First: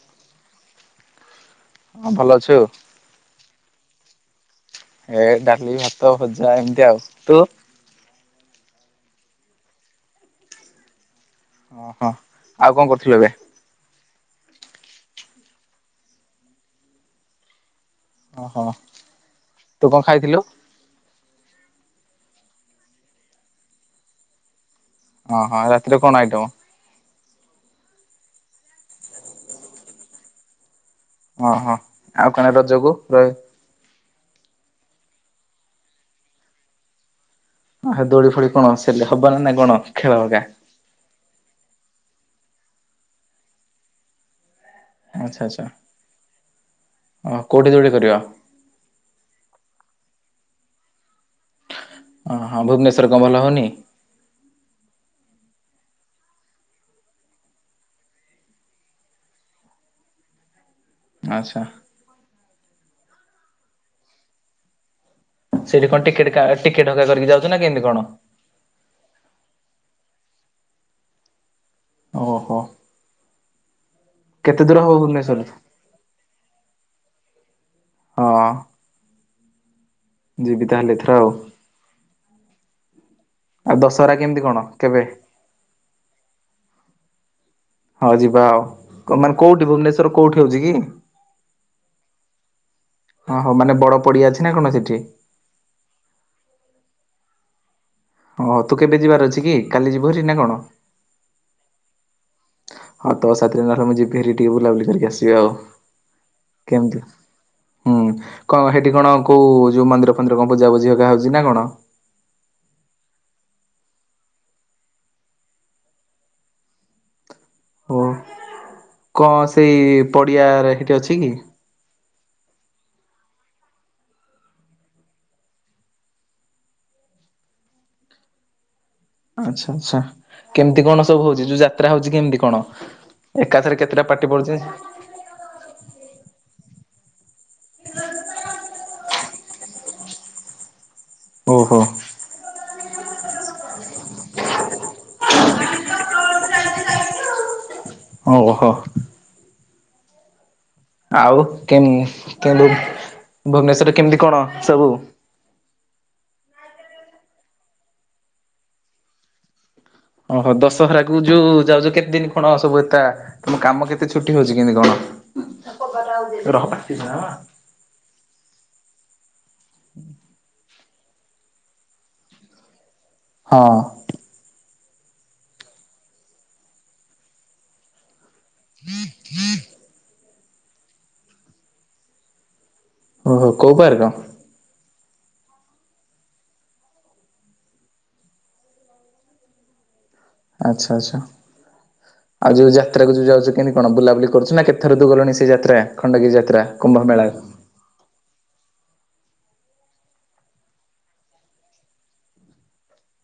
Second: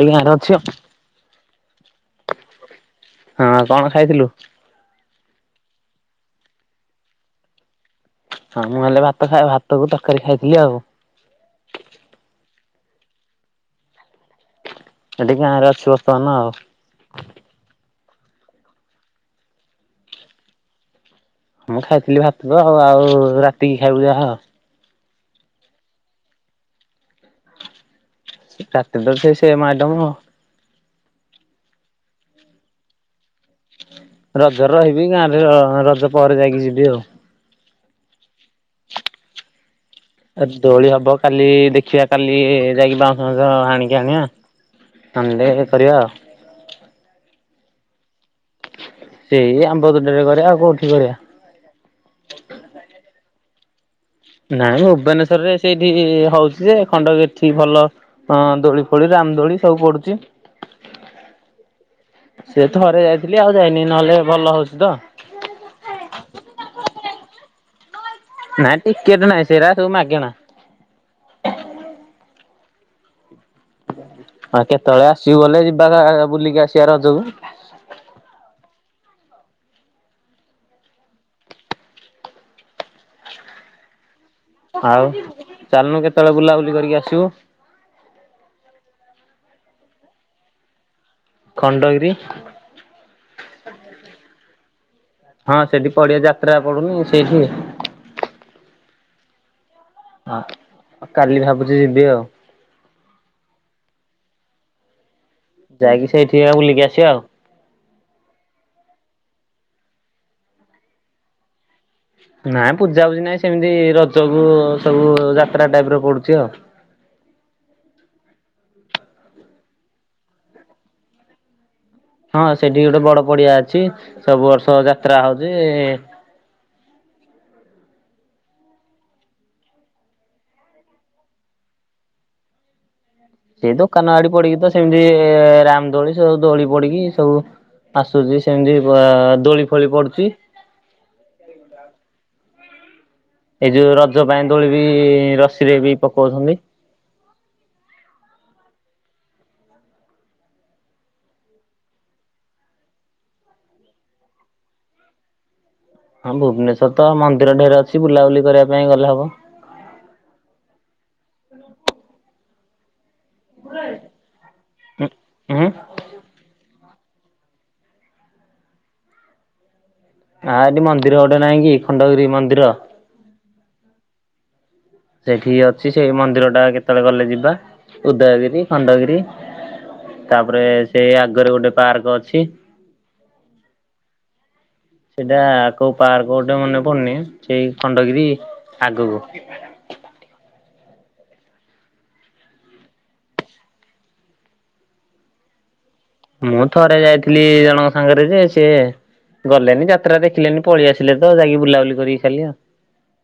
ଭଡି ଆରା ଅଛି ଆଉ। ହଁ ଭଲ ଅଛୁ । ହଁ କଣ ଖାଇଥିଲୁ? ଏ ଡାଲି, ଭାତ, ଭଜା, ଏମିତି ଆଉ ତୁ ହଁ ମୁଁ ହେଲେ ଭାତ ଖାଇ ଭାତକୁ ତରକାରୀ ଖାଇଥିଲି ଆଉ ଓହୋ ଆଉ କଣ କରୁଥିଲୁ ଏବେ? ଏଠି ଗାଁରେ ଅଛି ବର୍ତମାନ ଆଉ। ଓହୋ ତୁ କଣ ଖାଇଥିଲୁ? ମୁଁ ଖାଇଥିଲି ଭାତ ଆଉ ରାତିକି ଖାଇବୁ ଯାହା ଓ ହୋ ରାତିରେ କଣ ଆଇଟମ? ରାତିରେ ତ ସେମ୍ ଆଇଟମ । ଓ ହୋ ଆଉ କଣ ରଜକୁ ରହ ରଜରେ ରହିବି ଗାଁରେ ରଜ ପରେ ଯାଇକି ଯିବି ଆଉ। ହେ ଦୋଳି ଫୋଳି କଣ ସେବେ ହବ ନା ନାଇଁ କଣ? ଖେଳ ହକା ଦୋଳି ହବ କାଲି ଦେଖ ଦେଖିବା କାଲି ଯାଇକି ବାଉଁଶ ବାଉଁଶ ହାଣିକି ଆଣିବା ଆଚ୍ଛା ଆଚ୍ଛା । [inaudible] କରିବା ଆଉ ଓ କୋଉଠି ଦୋଳି କରିବା? ସେଇ ଆମ୍ବ ତୋଟାରେ କରିବା ଆଉ କୋଉଠି କରିବା । ଓ ହଁ ଭୁବନେଶ୍ଵରରେ କଣ ଭଲ ହଉନି? ନାଇଁ ଭୁବନେଶ୍ଵରରେ ସେଇଠି ହଉଛି ଯେ ଖଣ୍ଡଗିରି ଠି ଭଲ ଅ ଦୋଳି ଫୋଳି ରାମଦୋଳି ସବୁ ପଡୁଛି । ଆଚ୍ଛା । ଥରେ ଯାଇଥିଲି ଆଉ ଯାଇନି ନହେଲେ ଭଲ ହଉଛି ତ ସେଠି କଣ ଟିକେଟ ଟିକେଟ ହେକା କରିକି ଯାଉଛ ନାଁ କେମିତି କଣ? ନାଇ ଟିକେଟ ନାଇଁ ସେରା ସୁ ମାଗଣା । ଓ ହୋ ହଁ କେତେବେଳେ ଆସିବୁ ଗଲେ ଯିବା ବୁଲିକି ଆସିବ କିଆଁ ରଜକୁ ହଁ। ଯିବି ତାହେଲେ ଏଥର ଆଉ ଆଉ ଦଶହରା କେମିତି କଣ ଆଉ କେବେ ଚାଲନୁ କେତେବେଳେ ବୁଲାବୁଲି କରିକି ଆସିବୁ । ହଁ ଯିବା ଆଉ ମାନେ କୋଉଠି ଭୁବନେଶ୍ୱର କୋଉଠି ହଉଛି କି? ଖଣ୍ଡଗିରି ହଁ ହଉ ମାନେ ବଡ ପଡିଆ ଅଛି ନା କଣ ସେଠି? ହଁ ସେଠି ପଡିଆ ଯାତ୍ରା ପଡୁନି ସେଠି ଓ ତୁ କେବେ ଯିବାର ଅଛି କି? କାଲି ଯିବୁ ହେରି ନା ହଁ କଣ? କାଲି ଭାବି ଯିବି ଆଉ ହଁ ତୋ ସାଥିରେ ଧର ମୁଁ ଯିବି ଟିକେ ବୁଲାବୁଲିି କରିକି ଆସିବି ଆଉ ଯାଇକି ସେଠି ବୁଲିକି କେମିତି? ଆସିବା ଆଉ ହୁଁ କଣ ସେଠି କଣ କୋଉ ଯୋଉ ମନ୍ଦିର ଫନ୍ଦିର କଣ ପୂଜା ପୂଜୀ ହେରିକା ହଉଛି ନା କଣ? ନାଇଁ ପୂଜାପୂଜି ନାଇଁ ସେମିତି ରଜକୁ ସବୁ ଯାତ୍ରା ଟାଇପ ର ପଡୁଛି ଆଉ। ଓ କଣ ସେଇ ପଡିଆରେ ସେଇଠି ଅଛି କି? ହଁ ସେଠି ଗୋଟେ ବଡ ପଡିଆ ଅଛି ସବୁ ବର୍ଷ ଯାତ୍ରା ହଉଛି। ଆଚ୍ଛା ଆଛା କେମିତି କଣ ସବୁ ହଉଛି ଯୋଉ ଯାତ୍ରା ହଉଛି କେମତି କଣ? ସେଇ ଏକାଥରେ କେତେଟା ଦୋକାନ ପାର୍ଟି ଆଡି ପଡୁଛି? ପଡିକି ତ ସେମିତି ରାମ ଦୋଳି ସବୁ ଦୋଳି। ପଡ଼ିକି ସବୁ। ଆସୁଛି ସେମିତି ବା ଦୋଳି ଫୋଳି ପଡୁଛି। ଓହୋ ସିରେ ବି ପକାଉଛନ୍ତି। ଓହୋ ଆଉ କେମି କେମି ଭୁବନେଶ୍ଵରରେ କେମିତି କଣ ସବୁ? ହଁ ଭୁବନେଶ୍ଵର ତ ମନ୍ଦିର ଢେର ଅଛି ବୁଲାବୁଲି କରିବା ପାଇଁ ଗଲେ ହବ। ଓହୋ ଦଶହରା କୁ ଯୋଉ ଯାଉଛ କେତେ ଦିନ କଣ ସବୁ ଏତା? ତମ କାମ କେତେ ଛୁଟି ହଉଛି କେମତି କଣ? ହୁଁ ରହ ନା [unintelligible] ଆଁ ଏଠି ମନ୍ଦିର ଗୋଟେ ନାଇଁ କି ଖଣ୍ଡଗିରି ମନ୍ଦିର। ହଁ ସେଠିକି ଅଛି ସେଇ ମନ୍ଦିର ଟା କେତେବେଳେ ଗଲେ ଯିବା ଉଦୟଗିରି। ଖଣ୍ଡଗିରି ତାପରେ ସେ ଆଗରେ ଗୋଟେ ପାର୍କ ଅଛି। ଓ ହୋ କୋଉ ପାର୍କ? ସେଇଟା କୋଉ ପାର୍କ ଗୋଟେ ମନେ ପଡୁନି ସେଇ ଖଣ୍ଡଗିରି ଆଗକୁ। ଆଚ୍ଛା ଆଚ୍ଛା ଆଉ ଯୋଉ ଯାତ୍ରା କୁ ଯୋଉ ଯାଉଛ କେମିତି କଣ ବୁଲାବୁଲି କରୁଛୁ ନା କେତେର ତୁ ଗଲୁଣି ସେ ଯାତ୍ରା । ମୁଁ ଥରେ ଯାଇଥିଲି ଏଇ ଜଣଙ୍କ ସାଙ୍ଗରେ ଯେ। ସେ ଗଲେନି ଯାତ୍ରା ଦେଖିଲେନି ପଳେଇ ଆସିଲେ ତ ଯାଇକି ବୁଲାବୁଲି କରିକି ଖାଲି ଆଉ।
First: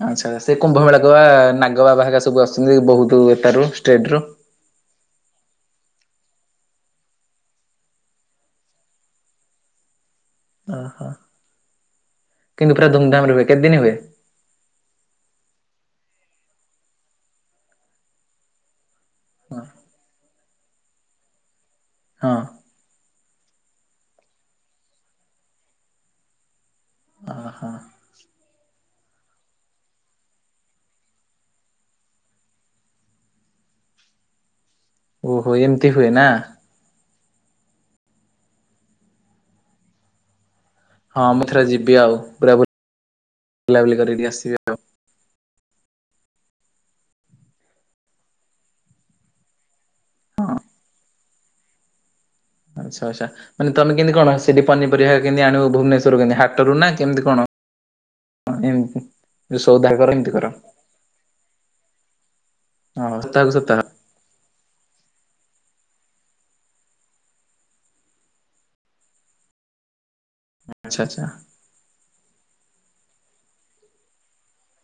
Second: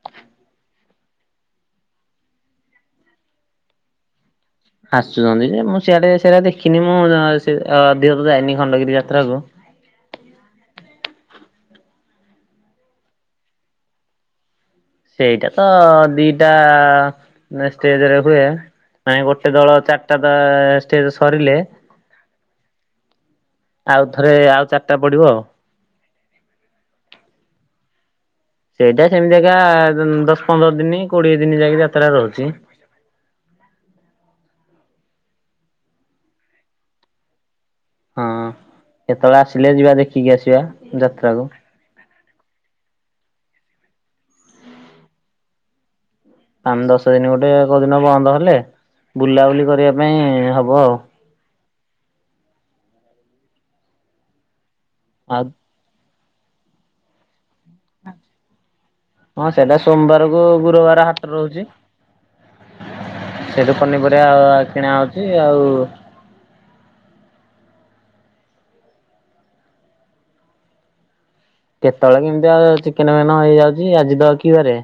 ଆଚ୍ଛାଛା ସେ କୁମ୍ଭ ମେଳାକୁ ବା ନାଗ ବାବା ହେରୀକା ସବୁ ଆସୁଛନ୍ତି ବହୁତ ଷ୍ଟେଟ ରୁ। ଆସୁଛନ୍ତି ଯେ ମୁଁ ସିଆଡେ ସେରା ଦେଖିନି ମୁଁ ସେ ଆ ଅଧିକ ତ ଯାଇନି ଖଣ୍ଡଗିରି ଯାତ୍ରାକୁ। ଓହୋ କିନ୍ତୁ ପୁରା ଧୁମଧାମରେ ହୁଏ, କେତେ ଦିନ ହୁଏ? ସେଇଟା ତ ଦିଟା ଷ୍ଟେଜରେ ହୁଏ। ମାନେ ଗୋଟେ ଦଳ ଚାରିଟା ଦ ଷ୍ଟେଜ ସରିଲେ। ହଁ ଆଉ ଥରେ ଆଉ ଚାରିଟା ପଡିବ ଆଉ ହ ହଁ ସେଇଟା ସେମିତି କା ଦଶ ପନ୍ଦର ଦିନ କୋଡିଏ ଦିନ ଯାଇକି ଯାତ୍ରା ରହୁଛି। ଓହୋ ଏମିତି ହୁଏ ନା। ହଁ କେତେବେଳେ ଆସିଲେ ଯିବା ଦେଖିକି ଆସିବା। ହଁ ଯାତ୍ରାକୁ। ମୁଁ ଥରେ ଯିବି ଆଉ ପୁରାବୁ ବୁଲା ବୁଲି କରିକି ଟିକେ ଆସିିବି ଆଉ। ଆମେ ଦଶ ଦିନ ଗୋଟେ ଏକ ଦିନ ବନ୍ଦ ହେଲେ ବୁଲାବୁଲି କରିବା ପାଇଁ ହଁ ହବ ଆଉ ଆଚ୍ଛା ଆଚ୍ଛା ମାନେ ତମେ କେତି କଣ ସେଠି ପନିରିବା ଆଉ କେମିତି ଆଣିବୁ ଭୁବନେଶ୍ୱର ହା ହାଟରୁ ନା କେମିତି କଣ? ଏମିତି? ହଁ ସେଇଟା ସଉଦା କର ଏମିତି କର ସୋମବାରକୁ ଗୁରୁବାର ହାଟ ରହୁଛି। ହଁ ସପ୍ତାହକୁ ସେଠୁ ସପ୍ତାହ ପନିପରିବା ଆ କିଣା ହଉଛି ଆଉ ଆଚ୍ଛା ଆଚ୍ଛା କେତେବେଳେ କେମତି ଆଉ ଚିକେନ ଫେନ ହେଇଯାଉଛି ଆଜି ତ କି ବାରେ?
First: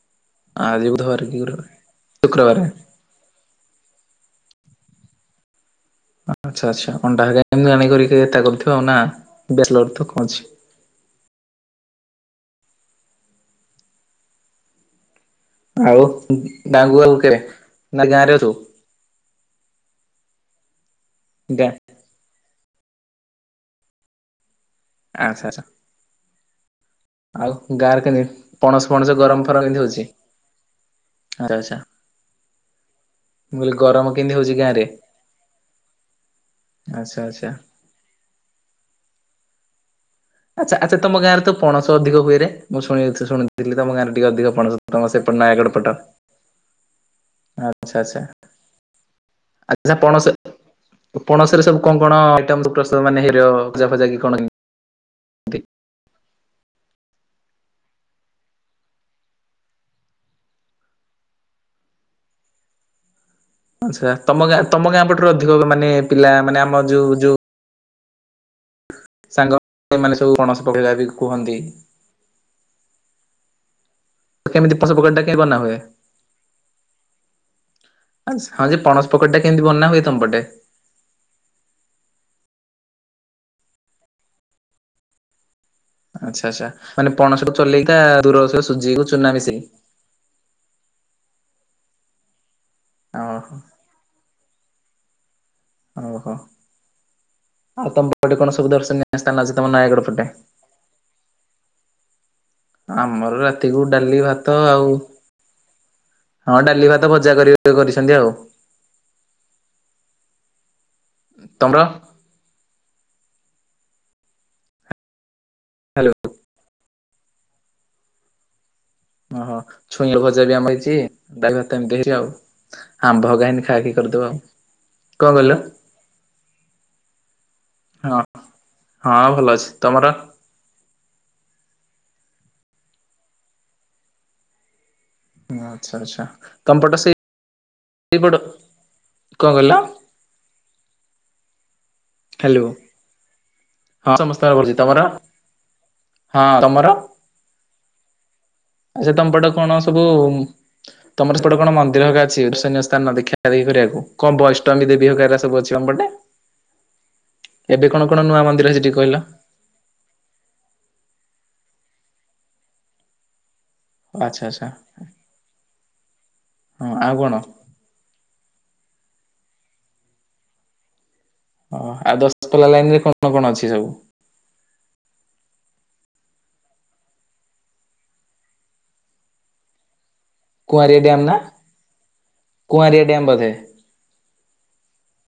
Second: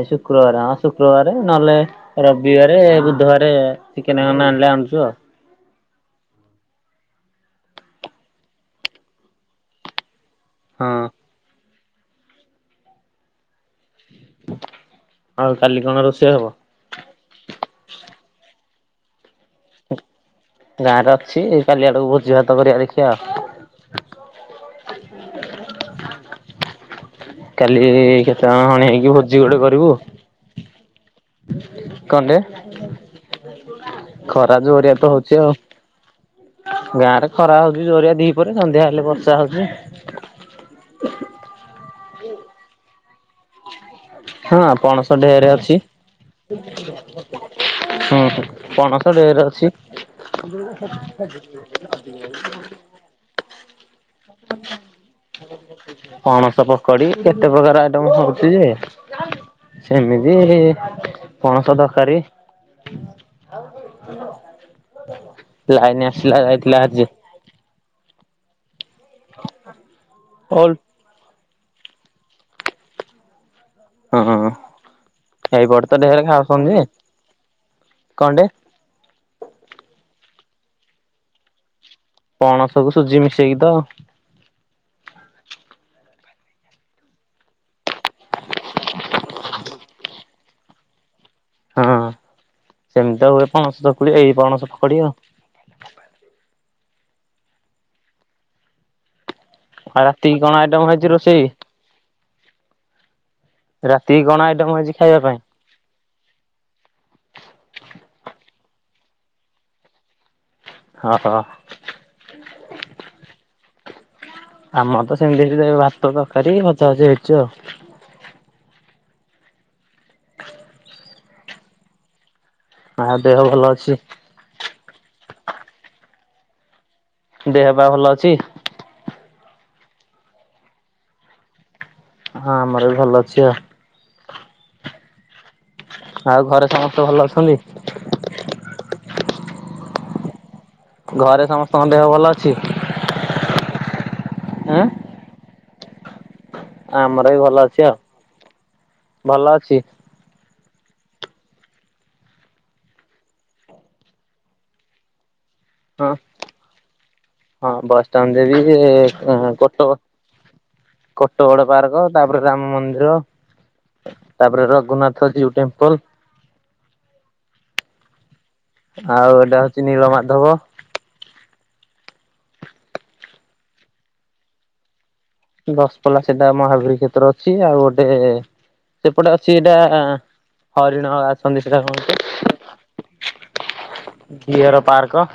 ଏ ଶୁକ୍ରବାର ହଁ ଆଜି ବୁଧବାର ଶୁକ୍ରବାର କି ଗୁରୁବାର। ନହେଲେ ଶୁକ୍ରବାର ରବିବାର ବୁଧବାରେ କେନାକେ ଆଣିଲେ ଆଣୁଛୁ ଆଉ ଆଚ୍ଛା ଆଚ୍ଛା ଅଣ୍ଡା ଏମତି ଆଣିକି କରଥିବ ଆଉ ନା ବୁଥିବ କଣଛି ହଁ ଆଉ କାଲି କଣ ଆଉ ରୋଷେଇ ହବ? ଡାଙ୍ଗ ଆଲ କେରେ ନା ଗାଁରେ ରହୁ? ଗାଁରେ ଅଛି ଗାଁ କାଲି ଆଡକୁ ଭୋଜି ଭା ତ ଗରିଆ ଦେଖିବା ଆଉ ଆଚ୍ଛା ଆଚ୍ଛା ଆଉ କାଲି ଗାଁରେ କେମିତି? କେଷତେ ପଣସ ହଣେଇ ଫଣସ ହେଇକି ଗରମ ଭୋଜି ଗୋଟେ ଫରମ କେମିତି କରିବୁ ହଉଛି ଆଚ୍ଛା ଆଚ୍ଛା କଣ ଟେ ମୁଁ କହିଲି ଗରମ କେମିତି ହଉଛି ଖରା ଗାଁରେ? ଜୋରିଆ ତ ହଉଛି ଆଉ ଗାଁ ଆଚ୍ଛା ରେ ଆଚ୍ଛା। ଖରା ହଉଛି ଜୋରିଆ ଦି ପରେ ସନ୍ଧ୍ୟା ହେଲେ ବର୍ଷା ହଉଛି। ଆଚ୍ଛା ଆଚ୍ଛା ତମ ଗାଁରେ ତ ପଣସ ଅଧିକ କରେ ମୁଁ ଶୁଣି ଶୁଣିଥିଲିମ ଗାଁ ରେ ହଁ ପଣସ ଢେରେ ଅଛି ହଁ ପଣସ ଢେରେ ଅ ଆଚ ପଣସ ପଣସରେ ସବୁ କଣ କଣ ଆଇଟ ପ୍ରସ୍ତୁତ ମାନେ ହିରିକା ଭଜା ଫଜା କି କଣ କେମିତି ପଣସ ପକଡି କେତେ ପ୍ରକାର ଆଇଟମ ହଉଛି ଯେ ସେମିତି ପଣସ ତରକାରୀ ଆଚ୍ଛା ତମ ଗାଁ ତମ ଗାଁ ପଟରେ ଅଧିକ ମାନେ ଲାଇନ ପିଲା ଆସିଲା ମାନେ ଯାଇଥିଲା ଆମ ଆଜି ଯୋଉ ଯୋଉ ସାଙ୍ଗମାନେ ସବୁ କଣସ ଓଲ ପକେଇବା ବି କୁହନ୍ତି। ହୁଁ ହଁ ପଣସ ପକୋଡି ଟା କେମିତି ବନା ହୁଏ? ଏଇପଟ ତ ଢେର ଖାଉଛନ୍ତି କଣ ଟେ ପକୁଡି ଟା କେମତି ବନା ହୁଏ ତମ ପଟେ। ପଣସକୁୁ ସୁଜି ମିଶେଇକି ତ ଆଚ୍ଛା ଆଚ୍ଛା ମାନେ ପଣସକୁୁ ଚଲେଇକି ଦୂର ସୁଜି ଚୁନା ମିଶେଇ କି ହଁ ସେମିତି ହୁଏ ଓହୋ ପଣସ ଚକୁଳି ଏଇ ପଣସ ପଡିବ ଓହୋ ଆଉ ତ ପାଟେ କଣ ଦର୍ଶନିୟ ଆଉ ରାତି କଣ ଆଇଟମ ହେଇଛି ରୋଷେଇ? ହଁ ଆମର ରାତିକୁ ଡାଲି ରାତିକି କଣ ଭାତ ଆଇଟମ ଆଉ ହେଇଛି ଖାଇବା ପାଇଁ? ହଁ ଡାଲି ଭାତ ଭଜା କର କରିଛନ୍ତି ଆଉ। ଅ ହଁ ତମର? ଆମର ତ ସେମିତି ଭାତ ହ୍ୟାଲୋ ତରକାରୀ ଭଜା ହେକା ଚି ଆଉ। ଓହୋ। ଛୁଇଁ ଭଜା ବି ଆମର ହେଇଛି। ଡ୍ରାଇଭର ତ ଏମିତି ଆଉ। ଆଉ ଆଁମ୍ଭ ଦେହ ଭଲ ପାଇଁକି ଅଛି ଖାଇକି କରୁଥିବ। କଣ କହିଲ। ଦେହ ବା ଭଲ ହଁ ଅଛି। ହଁ ଭଲ ଅଛି। ତମର? ହଁ ଆମର ବି ଭଲ ଅଛି ଆ ହଁ ଆଚ୍ଛା ଆଚ୍ଛା କମ୍ପ୍ୟୁଟର ସମସ୍ତେ ସେ ଭଲ ଅଛନ୍ତି? ସପଟ କଣ କହିଲ? ଘରେ ହଁ ଦେହ ଭଲ ଅଛି। ହ୍ୟାଲୋ ହଁ ସମସ୍ତଙ୍କ କରୁଛି ଆଁ ତମର। ହଁ ତମର ଆମର ବି ଭଲ ଅଛି ଆଉ ଆଚ୍ଛା ଭଲ ତମପଟେ ଅଛି। କଣ ସବୁ ତମର ସେପଟେ କଣ ମନ୍ଦିର ହ ଅଛି ଦର୍ଷନିୟ ସ୍ଥାନ ଦେଖା ଦେଖି କରିବାକୁ କଣ ବୈଷ୍ଣବୀ ଦେବୀ ହ ଅଛି ଆମ ପଟେ ହଁ ହଁ ଏବେ କଣ କଣ ନୂଆ ବସଷ୍ଟାଣ୍ଡରେ ମନ୍ଦିର ବି ହେଇଛି ଟିକେ କହିଲ? ସେ କଟ ବଡ ପାର୍କ ତାପରେ ରାମ ମନ୍ଦିର ଆଚ୍ଛା ଆଚ୍ଛା ତାପରେ ରଘୁନାଥ ଜୀଉ ଟେମ୍ପଲ ହଁ ଆଉ କଣ? ଆଉ ଏଇଟା ହଉଛି ନିଳମାଧବ ଓ ଆଉ ଦଶପଲା ଲାଇନ ରେ କଣ କଣ ଅଛି ସବୁ। ଦଶପଲା ସେଟା ମହାବୀର କ୍ଷେତ୍ର ଅଛି ଆଉ ଗୋଟେ ସେପଟେ ଅଛି ଏଇଟା। କୁଆଁରିଆ ହରିଣ ଡ୍ୟାମ ନା ଅଛନ୍ତି ସେଟା କଣ କୁଆଁରିଆ ଡ୍ୟାମ ବୋଧେ ଘିଅର ପାର୍କ।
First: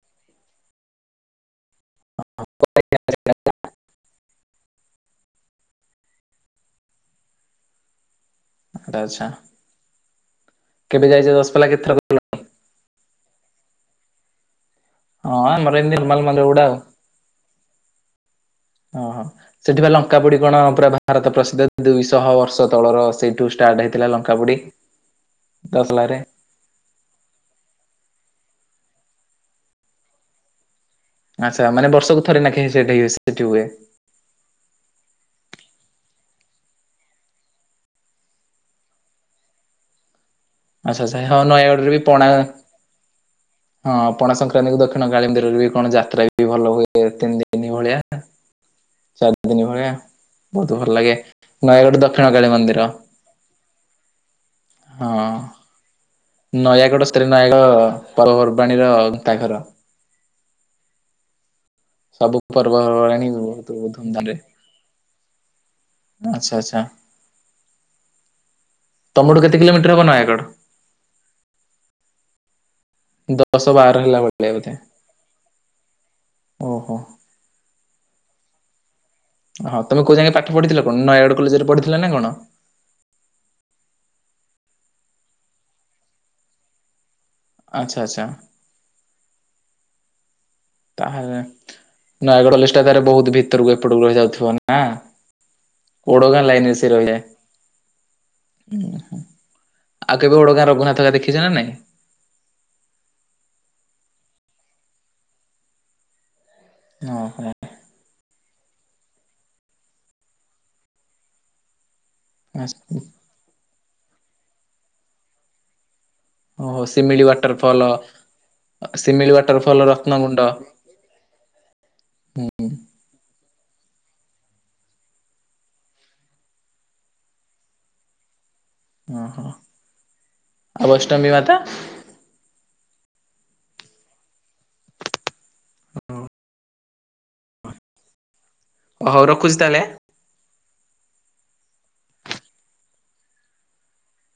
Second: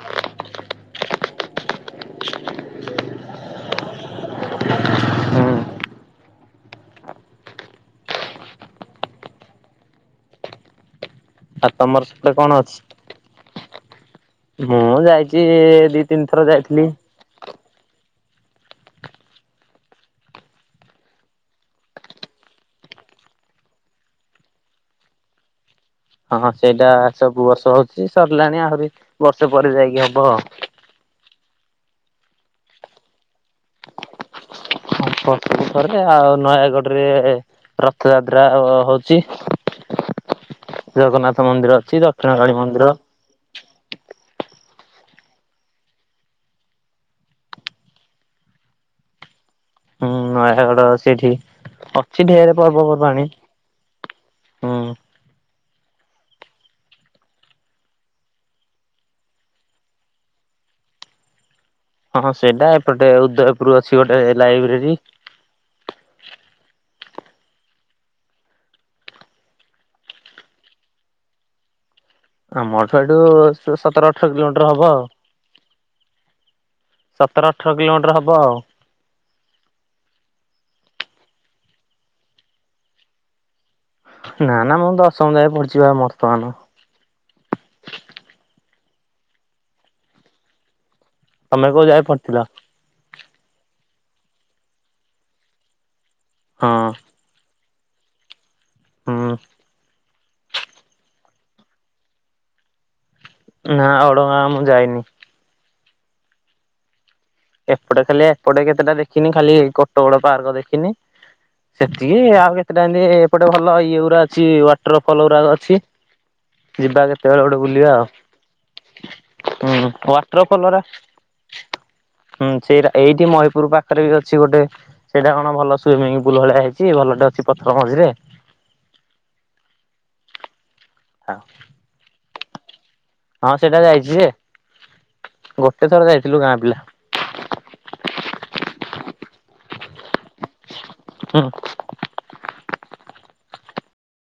[inaudible] ଆଚ୍ଛା। କେବେ ଯାଇଛେ ଦଶ ପିଲା ଆଉ ତମର ସେପଟେ କେତଥର? କଣ ଅଛି? ମୁଁ ହଁ ଯାଇଛି ଆମର ଏମିତି ଦି ନର୍ମାଲ ମନ୍ଦିର ତିନିଥର ଗୁଡା ଆଉ ଯାଇଥିଲି ଓହୋ ସେଠି ବା ଲଙ୍କାପୁଡି କଣ ପୁରା ଭାରତ ପ୍ରସିଦ୍ଧ ଦୁଇଶହ ବର୍ଷ ତଳର ସେଇଠୁ ଷ୍ଟାର୍ଟ ହେଇଥିଲା ଲଙ୍କାପୁଡି ହଁ ହଁ ସେଇଟା ସବୁ ବର୍ଷ ହଉଛି ଯେ ସ ରିଲାଣି ଆହୁରି ବର୍ଷେ ପରେ ଯାଇକି ହବ। ଆଚ୍ଛା ମାନେ ବର୍ଷକୁ ଥରେ ନା କେଇ ସେଇଟାଏ ଆଉ ନୟାଗଡ଼ରେ ରଥଯାତ୍ରା ହଉଛି ଆଚ୍ଛା ଆଚ୍ଛା ହଁ ଜଗନ୍ନାଥ ମନ୍ଦିର ନୟାଗଡରେ ବି ଅଛି ପଣା ଦକ୍ଷିଣ କାଳୀ ମନ୍ଦିର ହଁ ପଣା ସଂକ୍ରାନ୍ତି କୁ ଦକ୍ଷିଣ କାଳୀ ମନ୍ଦିରରେ ବି କଣ ଯାତ୍ରା ବି ଭଲ ହୁଏ ତିନି ଦିନ ଭଳିଆ ଦିନ ଭଳିଆ ହୁଁ ବହୁତ ନୟାଗଡ ଭଲ ଲାଗେ ସେଇଠି ନୟାଗଡ଼ ଅଛି ଦକ୍ଷିଣ କାଳୀ ଢେରେ ମନ୍ଦିର ପର୍ବପର୍ବାଣି ହୁଁ। ହଁ। ନୟାଗଡ଼ ସ୍ତ୍ରୀ [unintelligible] ପର୍ବପର୍ବାଣିର ଗନ୍ତାଘର। ହଁ ସବୁ ସେଇଟା ଏପଟେ ପର୍ବପର୍ବାଣୀ ବହୁତ ଉଦୟପୁର ଅଛି ଗୋଟେ ଧୁମଧାମରେ ଲାଇବ୍ରେରୀ ଆଚ୍ଛା ଆଚ୍ଛା ତମଠୁ କେତେ କିଲୋମିଟର ହବ ନୟାଗଡ଼? ମୋ ମୋଠୁ ଦଶ ବାର ସତର ହେଲା ଅଠର ଭଳିଆ କିଲୋମିଟର ବୋଧେ ହବ ଆଉ। ଓହୋ ସତର ଅଠର କିଲୋମିଟର ହବ ହବ ଆଉ। ହଁ ତମେ କୋଉ ଯାକେ ପାଠ ପଢିଥିଲ କଣ ନୟାଗଡ କଲେଜରେ ପଢିଥିଲା ନା କଣ? ନା ନା ମୁଁ ଦଶମ ଯାଏ ପଢିଚି ବା ବର୍ତ୍ତମାନ। ଆଚ୍ଛା ଆଚ୍ଛା। ତାହେଲେ ତମେ କୋଉ ଯାଏ ପଢିଥିଲ? ନୟାଗଡ଼ ଲିଷ୍ଟ୍ ଟା ତାରେ ବହୁତ ଭିତରକୁ ଏପଟକୁ ରହିଯାଉଥିବ ନା । ଓଡ଼ଗାଁ ହଁ ଲାଇନ ରେ ସେ ରହିଯାଏ। ଓହୋ । ହୁଁ ଆଉ କେବେ ଓଡଗାଁ ରଘୁନାଥଙ୍କ ଦେଖିଛ ନା ନାଇଁ। ନା ଓଡ଼ଗାଁ ମୁଁ ଯାଇନି। ଓହୋ ଏପଟେ ଖାଲି ଏପଟେ କେତେଟା ଦେଖିନି ଖାଲି କୋଟଗଡ଼ ପାର୍କ ଦେଖିନି ସେତିକି ଆଉ କେତେଟା ଏମିତି ଏପଟେ ଭଲ ଇ ଇଏ ଗୁଡା ଅଛି ୱାଟର ଫଲ୍ ଗୁଡା ଅଛି । ଓ ଶିମିଳି ୱାଟରଫଲ ଶିମିଳି ହୁଁ ୱାଟରଫଲ ୱାଟର ରତ୍ନଗୁଣ୍ଡ ଫଲ ଗୁରା ହୁଁ ସେଇରା ଏଇଟି ମହୀପୁର ପାଖରେ ବି ଅଛି ଗୋଟେ ସେଇଟା କଣ ଭଲ ସୁଇମିଙ୍ଗ ପୁଲ ଭଳିଆ ହେଇଛି ଭଲଟେ ଅଛି ପଥର ମଝିରେ ଅ ହୋ ଆଉ ବୈଷ୍ଣବୀ ମାତା ହଁ ସେଇଟା ଯାଇଛି ଯେ ଗୋଟେ ଥର ଯାଇଥିଲୁ ଗାଁ ପିଲା ହଉ ରଖୁଚି ତାହେଲେ ହୁଁ